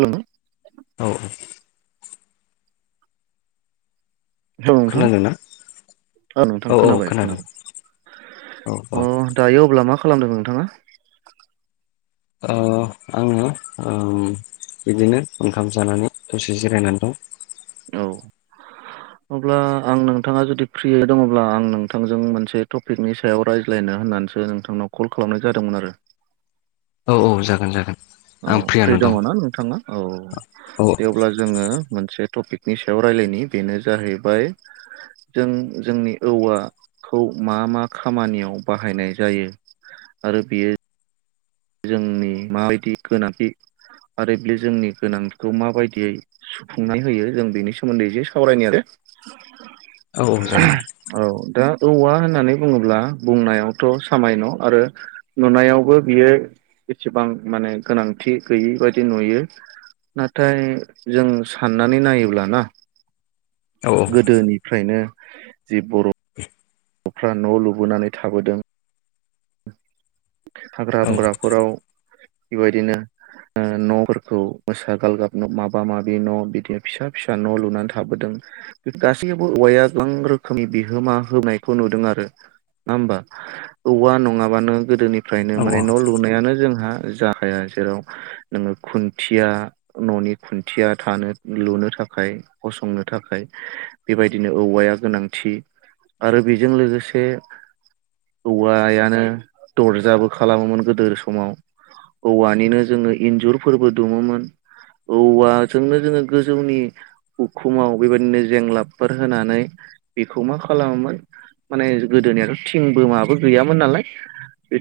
हेल' औ औ नोंथां खोनादों ना नोंथां औ औ खोनाबाय खोनादों। खोनाबाय औ अ। खोनादों नोंथाङा। ओ आङो ओम। बिदिनो ओंखाम जानानै दसे जिरायनानै दं। औ अब्ला आं नोंथाङा जुदि फ्रियै दङब्ला आं नोंथांजों मोनसे टपिकनि सायाव रायज्लाय ना होननासो नोंथांनाव कल खालामनाय जादोंमोन आरो। औ औ जागोन जागोन। औ आं फ्रि फ्रियानो दङ' दं ना नोंथाङा औ औ दे अब्ला जोङो मोनसे टपिक नि सायाव रायलायनि बेनो जाहैबाय जों जोंनि औवाखौ मा मा मा खामानियाव बाहायनाय जायो आरो बियो जोंनि माबायदि गोनांथि आरो बे जोंनि गोनांथिखौ माबायदियै सुफुंनाय होयो जों बेनि सोमोन्दै एसेे सावरायनाय आरो। [inaudible] औ जागोन। औ दा औवा होननानै बुङोब्ला बुंनायावथ' सामायन' आरो नुनायावबो बियो एसेबां माने गोनांथि गैयि बायदि नुयो। नाथाय जों साननानै नायोब्लाना । औ गोदोनिफ्रायनो जि बर'। [inaudible] न'फ्रा न' लुबोनानै थाबोदों । हाग्रा औ बंग्राफोराव बेबायदिनो न'फोरखौ मोसा गालगाब माबा माबि न' बिदि फिसा फिसा न' लुनानै थाबोदों। गासैयावबो औवाया गोबां रोखोमनि बिहोमा होनोबायखौ नुदों आरो। नङा होमबा औवा नङाबानो गोदोनिफ्रायनो माने न' लुनायानो जोंहा। जाहाया जेराव नोङो खुन्थिया न'नि खुन्थिया थानो लुनो थाखाय थाखाय गसंनो थाखाय बेबायदिनो औवाया गोनांथि। आरो बेजों लोगोसे औवायानो दरजाबो खालामोमोन गोदो समाव औवानिनो जोङो इन्जुरफोरबो दङोमोन। औवाजोंनो जोङो गोजौनि उखुमाव बेबायदिनो जेंलाबफोर होनानै बेखौ मा खालामोमोन। माने गोदोनिथ' थिंबोमाबो गैयामोन नालाय। बे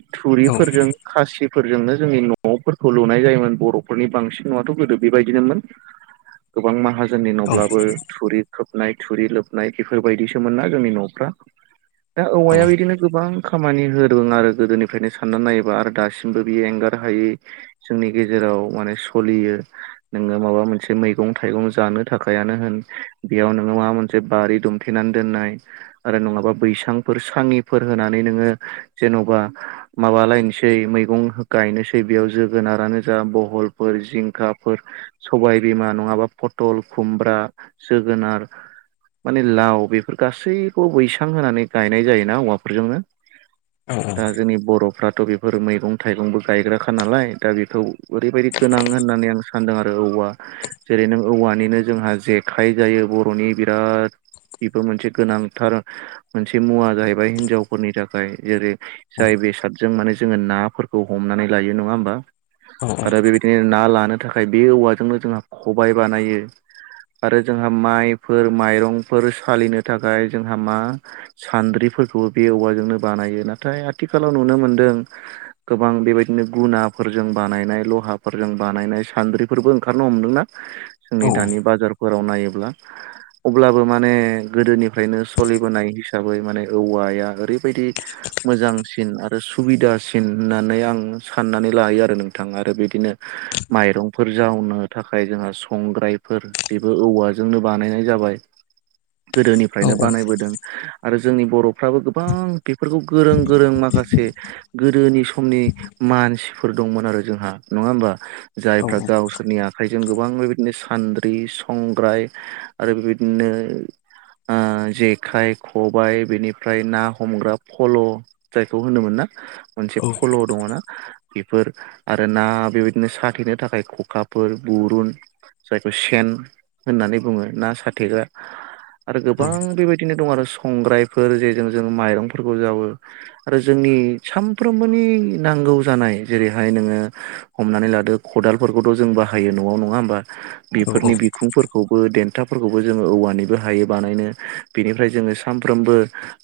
औ थुरिफोरजों खासिफोरजोंनो जोंनि न'फोरखौ लुनाय जायोमोन बर'फोरनि बांसिन न'आथ' गोदो बेबायदिनोमोन । गोबां माहाजोननि औ न'ब्लाबो थुरि खोबनाय थुरि लोबनाय बेफोरबायदिसोमोन ना जोंनि न'फ्रा। दा औ औवाया बिदिनो गोबां खामानि हो फोर आरो गोदोनिफ्रायनो साननानै नायोबा आरो दासिमबो बियो एंगार हायै जोंनि गेजेराव माने सलियो नोङो माबा मोनसे मैगं थाइगं जानो थाखायानो होन बेयाव नोङो माबा मोनसे जे बारि दुमथेनानै दोननाय आरो नङाबा बैसांफोर साङिफोर होनानै नोङो जेन'बा माबालायनोसै मैगं गायनोसै बेयाव जोगोनारानो जा बहलफोर जिंखाफोर सबायबिमा नङाबा फटल खुमब्रा जोगोनार माने लाव बेफोर गासैखौबो बैसां होनानै गायनाय जायोना औवाफोरजोंनो दा औ जोनि बरफ फ्राथ' बेफोर मैगं थाइगंबो गायग्राखा नालाय दा बेखौ ओरैबायाददि गोनां होननानै आं सानदों आरो। औवा जेरै नों औवानिनो जोंहा जेखाइ जायो बर'नि बिराद बेफोर मोनसे गोनांथार मोनसे मुवा जाहैबाय हिनजावफोरनि थाखाय जेरै औ जाय बेसादजों माने जोङो नाफोरखौ हमनानै लायो नङा होमबा औ औ आरो बेबायदिनो ना लानो थाखाय बे औवाजोंनो जोंहा खबाय बानायो आरो जोंहा माइफोर माइरंफोर सालिनो थाखाय जोंहा मा सान्द्रि। फोरखौबो बे औवाजोंनो बानायो ना नाथाय आथिखालाव नुनो मोनदों गोबां बेबायदिनो गुनाफोरजों बानायनाय लहाफोरजों बानायनाय सानद्रिबो नो हमदों ना जोंनि दानि बाराव नाय अब्लाबो माने गोदोनिफ्रायनो सोलिबोनाय हिसाबै माने औवाया ओरै बायदि। मोजांसिन आरो सुबिदासिन होननानै आं साननानै लायो आरो नोंथां आरो बिदिनो। माइरंफोर जावनो थाखाय जोंहा संग्रायफोर बेबो औवाजोंनो बानायनाय जाबाय गोदोनिफ्रायनो बानायबोदों आरो जोंनि बर'फ्राबो गोबां बेफोरखौ गोरों गोरों माखासे गोदोनि समनि मानसिफोर दंमोन आरो जोंहा नङा होमबा। जायफ्रा गावसोरनि आ आखाइजों गोबां बेबायदिनो सान्द्रि संग्राय आरो बेबायदिनो जेखाइ खबाय बेनिफ्राय ना हमग्रा फल' जायखौ होनोमोन ना मोनसे फल' दङ ना बेफोर आरो ना बेबायदिनो साथेनो थाखाय खखाफोर गुरुन जायखौ सेन होननानै बुङो ना साथेग्रा आरो गोबां बेबायदिनो दं आरो संग्रायफोर जेजों जों माइरं फोरफोरखौ जावो आरो जोंनि सानफ्रोमबोनि नांगौ जानाय जेरैहाय नोङो हमनानै लादो खदालफोरखौथ' जों बाहायो न'आव नङा होमबा बेफोरनि बिखुंफोरखौ देन्थाफोरखौबो जोङो औवानिबो हायो बानायनो बिनिफ्राय जोङो सानफ्रामबो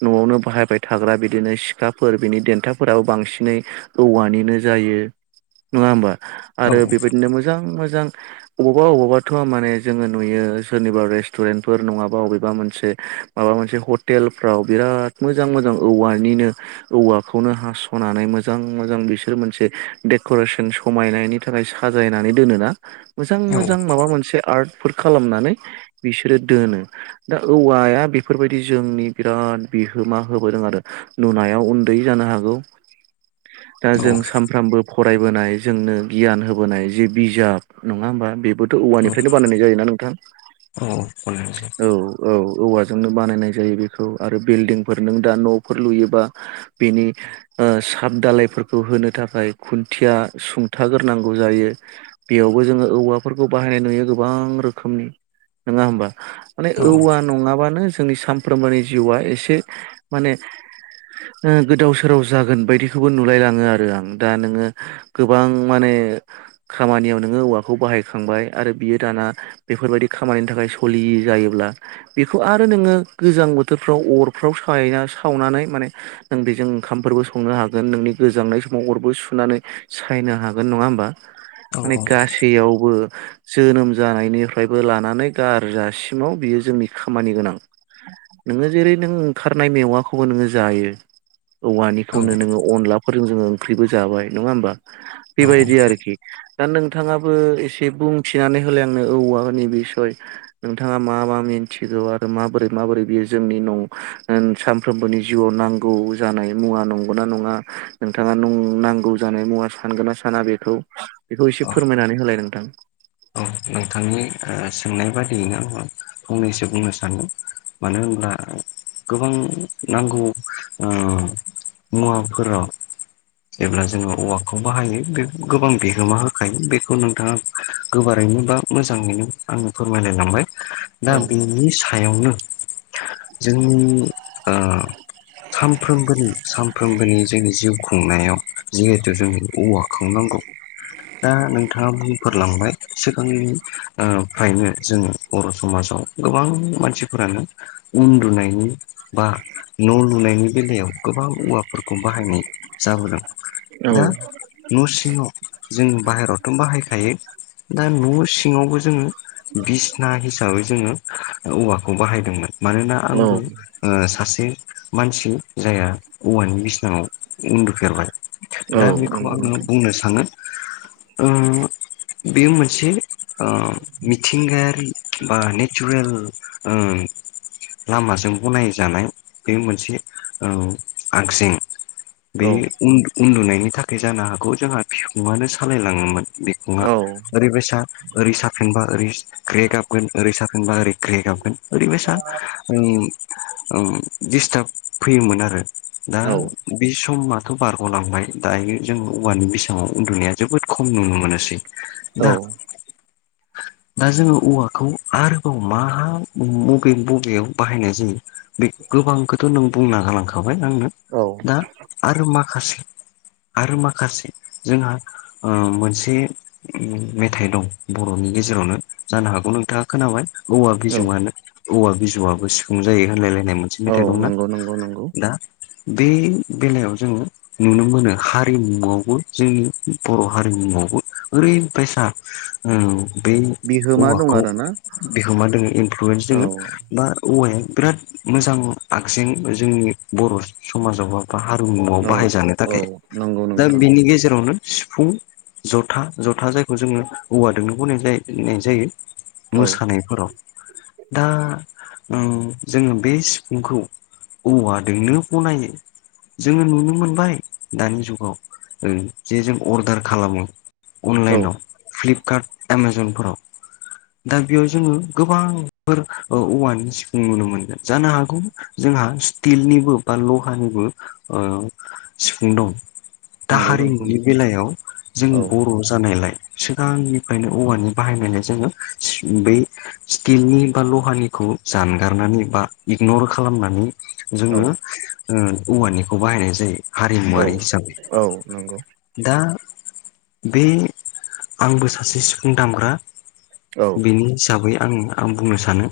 न'आवनो बाहायबाय थाग्रा बिदिनो सिखाफोर बिनि देन्थाफोराबो बांसिनै औवानिनो जायो। नङा होमबा आरो बेबायदिनो मोजां मोजां अबावबा अबावबाथ' माने जोङो नुयो सोरनिबा रेस्टुरेन्टफोर नङाबा अबेबा मोनसे। माबा मोनसे हटेलफ्राव बिराद मोजां मोजां औवानिनो औवाखौनो हास'नानै मोजां मोजां बिसोर मोनसे डेक'रेसन। समायनायनि थाखाय साजायनानै दोनोना मोजां मोजां माबा मोनसे आर्ट खालामनानै बिसोरो दोनो दा औवाया बेफोरबायदि जोंनि बिराद बिहोमा होब नुनायाव उन्दै जानो हागौ दा जों सानफ्रामबो फरायबोनाय जोंनो गियान होबोनाय जे बिजाब नङा होमबा बेबो औवानिफ्रायनो बानायनाय जायोना नोंथां औ औ औवा जोंनो नो बानायनाय जायो बेखौ आरो बिल्दिं। नों दा न'फोर लुयोबा बेनि साब दालायफोरखौ होनो थाखाय खुन्थि खिया सुंथाग्रोनांगौ जायो बेयावबो जोङो औवाफोरखौ बाहायनाय नुयो गोबां रोखोमनि नङा होमबा माने औवा नङाबानो जोंनि सानफ्रोमबोनि जिउआ एसे माने गोदाव सोराव जागोन बायदिखौबो नुलायलाङो आरो आं दा नोङो गोबां माने ओ खामानियाव नोङो औवाखौ बाहायखांबाय आरो बियो दाना बेफोरबायदि खामानिनि थाखाय सलियो। बि जायोब्ला बेखौ आरो नोङो गोजां बोथोरफ्राव अर फ्राव स सावनानै माने नों बेजों ओंखामफोरबो संनो हागोन नोंनि गोजांनाय समाव अरबो सु। होननानै सायनो हागोन नङा होमबा माने गासैयावबो। जोनोम जानायनिफ्रायबो लानानै गारजासिमाव बियो जोंनि खामानि गोनां नङो जेरै नों ओंखारनाय मेवाखौबो नोङो जायो औवानिखौनो नोङो अनलाफोरजों जोङों। ख्रिबो जाबाय नङा होमबा बेबायदि आरोखि दा नोंथाङाबो एसे बुंथिनानै होलाय आंनो औवानि बिसय नोंथाङा मा मा मि मिथिगौ आरो माबोरै माबोरै बेयो जोंनि न'आव सानफ्रोमबोनि जिउआव नांगौ जानाय मुवा नंगौना नङा नोंथाङा नांगौ जानाय मुवा सानगोना साना बेखौ बेखौ औ एसे फोरमायनानै होलाय नोंथां? औ नोंथांनि सोंनाय बादियैनो आङो फंनैसो बुंनो सानदों। मानो होनोब्ला गोबां नांगौ मुवाफोराव जेब्ला जोङो औवाखौ बाहायो बे गोबां बिहोमा होखायो बेखौ नोंथाङा। गोबारैनो बा मोजाङैनो आङ फोरमायलायलांबाय दा औ बिनि सायावनो जों ओ सानफ्रोमबोनि सानफ्रोमबोनि जोंनि जिउखौ खुंनायाव जिहेथु जोंनि औवा खांनांगौ दा नोंथाङा बुंफोरलांबाय सिगांनि फ्रायनो जों बर' समाजाव गोबां मानसिफोरानो उन्दुनायनि बा न' लुनायनि बेलायाव गोबां औवाफोरखौ बाहायनाय जाबोदों औ दा न' सिङाव जों बाहेरायावथ' बाहायखायो। दा न' सिङावबो जोङो बिस ना हिसाबै जोङो औवाखौ बाहायदोंमोन मानोना औ आंबो सासे मानसि जाया औवानि बिसिनायाव उन्दुफेरबाय औ दा बेखौ नंगौ आङो नोंथां बुंनो सानो उ बेयो मोनसे मिथिंगायारि बा नेचारेल लामाजों गनायजानाय बे मोनसे आगजें बे औ उ उन्दुनायनि थाखाय जानो हागौ जोंहा बिखुङानो सालायलाङोमोन बिखुंआ औ ओरैबायसा ओरै साफेनबा ओरै ग्रे गाबगोन ओरै साफेनबा ओरै। ग्रे गाबगोन ओरैबायसा उ उम दिडस्टार्ब फैयोमोन आरो। दा औ बि समा खौखौ बारग'लांबाय दायो जोंङो औवानि बेसाव उन्दुनाया जोबोद खम नुनो मोनोसै औ दा। [inaudible] दा जोङो औवाखौ आरोबाव मा बबे बबेयाव बाहायनाय जायो बे गोबांखौथ' नों बुंना गालांखाबाय आंनो दा आरो माखासे माखासे आरो माखासे जोंहा मोनसे उ मेथाइ दं बर'नि गेजेरावनो जानो हागौ नोंथाङा खोनाबाय। औवा बिजौ औ औवा बिजौआबो सिफुं जायो होनलायलाय नोय मोनसे औ मेथाइ दंमोन नंगौ नंगौ नंगौ दा। बे बेलायाव जोङो नुनो मोनो हारिमुआवबो जोंनि बर' हारिमु ओरै बायसा बे बिहोमा दं औवाखौ आरोना बिहोमा दोङ इनफ्लुयेन्स औ दोङो दा औवाया बिराद मोजां आगजें जोंनि बर' समाजावबो हारिमुआव औ बाहायजानो औ थाखाय नंगौ दा नोंथां बिनि गेजेरावनो सिफुं जथा जथा जायखौ जोङो औवा दोंनो गनाय जनाय जायो। औ मोसानायफोराव दा जोङो बे सिफुंखौ औवादोंनो बनायो। जोङो नुनो मोनबाय दानि जुगाव जे जों अर्डार खालामो औ अनलाइनाव फ्लिपकार्ट एमाजनफोराव। दा बेयाव जोङो गोबांफोर औवानि सिफुं नुनो मोनगोन जानो हागौ। जोंहा स्टिलनिबो बा लहानिबो सिफुं दं दा नंगौ नोंथां हारिमुनि बेलायाव जों औ बर' जानायलाय। सिगांनिफ्रायनो औवानि बाहायनायलाय जोङो बै स्टिलनि बा लहानिखौ खौ जानगारनानै बा इगनर खालामनानै औ जोङो औवानिखौ बाहायनाय जायो। औ हारिमुवारि हिसाबै औ नंगौ दा बे आंबो सासे सिफुं दामग्रा औ बेनि हिसाबै आं आं बुंनो सानो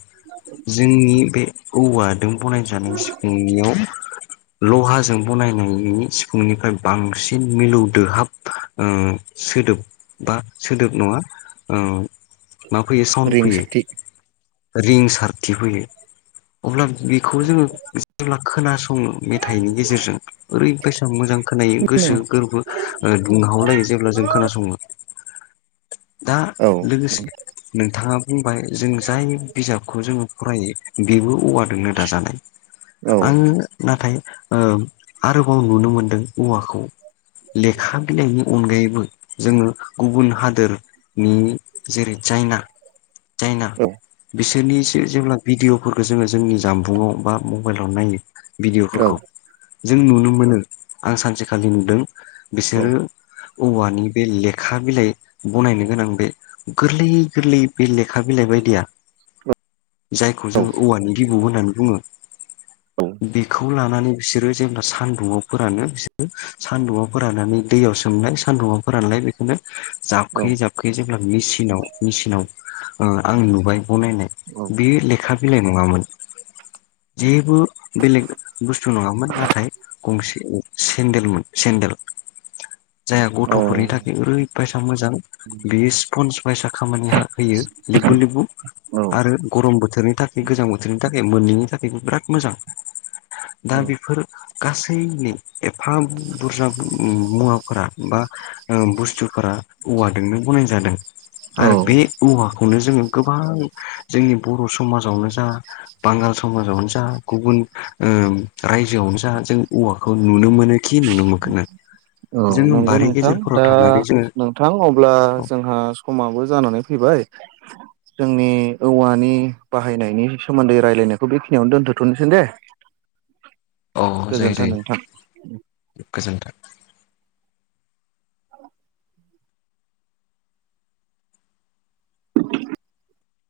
जोंनि बे औवा नों बनायजानाय सिगांनियाव लहाजों बनायनायनि सिफुंनिफ्राय बांसिन मिलौदोहाब सोदोब बा सोदोब नङा मा फैयो साउन्ड फैयो रिंसारथि रिं सारथि फैयो अब्ला। बेखौ जोङो जेब्ला खोनासंङो मेथाइनि गेजेरजों ओरैबायसा मोजां खोनायो गोसो औ गोरबो ओ दुंहावलायो जेब्ला जों। खोनासङो दा औ लोगोसे नोंथाङा ओ जों जाय बिजाबखौ जोङो फरायो बेबो अवानि नो दाजानाय औ आङो नाथाय आरोबाव नुनो मोनदों औवाखौ लेखा बिलाइनि अनगायैबो जोङो गुबुन हादोरनि जेरै चायना जायना औ बिसोरनिसो जेब्ला भिडिअ'फोरखौ जोङो जोंनि जामबुंङाव बा मबाइलाव नायो औ भिडिय'फोरखौ जों नुनो मोनो आं सानसेखालि नुदों बिसोरो औ औवानि बे लेखा बिलाइ बनायनो गोनां बे गोरलै गोरलै बे लेखा लेखा बिलाइ बायदिया जायखौ औ जोङो औवानि बिबौ होननानै बुङो बेखौ लानानै बिसोरो जेब्ला सान्दुंआव फोरानो बिसोरो सान्दुआव फोराननानै दैयाव सोमनाय सान्दुआव फोरानलाय बेखौनो औ जाबखोयै जाबखोयै जेब्ला मसिनाव मेसिनाव आं नुबाय बनायनाय बेयो लेखा बिलाइ नङामोन। जेबो बेलेग बुस्थु नङामोन नाथाय गंसे सेन्देलमोन ल जाया गथ'फोरनि थाखाय ओरैबायसा मोजां बेयो स्पन्स फायसा खामानि होयो लेबबु लिबबु औ आरो गरम बोथोरनि थाखाय गोजां बोथोरनि थाखाय मोननैनि थाखायबो बिराद मोजां दा बेफोर गासैनि एफा बुरजा मुवाफोरा बा ओ बुस्थुफोरा औवाजोनो बनायज जादों। आरो बे औवाखौनो जोङो गोबां जोंनि बर' समाजावनो जा बांगाल समाजावनो जा गुबुन ओ। रायजोआवनो ज जों औवाखौ नुनो मोनो खि नुनो मोनोन औ जो नंगौ ब नोंथां दा नोंथां अब्ला जोंहा समाबो जानानै फैबाय। जोंनि औवानि बाहायनायनि सोमोन्दै रायलायनायखौ बेखिनियावनो दोनथ'थ'नोसै दे औ जायो गोजोन्थों जायो नोंथां गोजोन्थों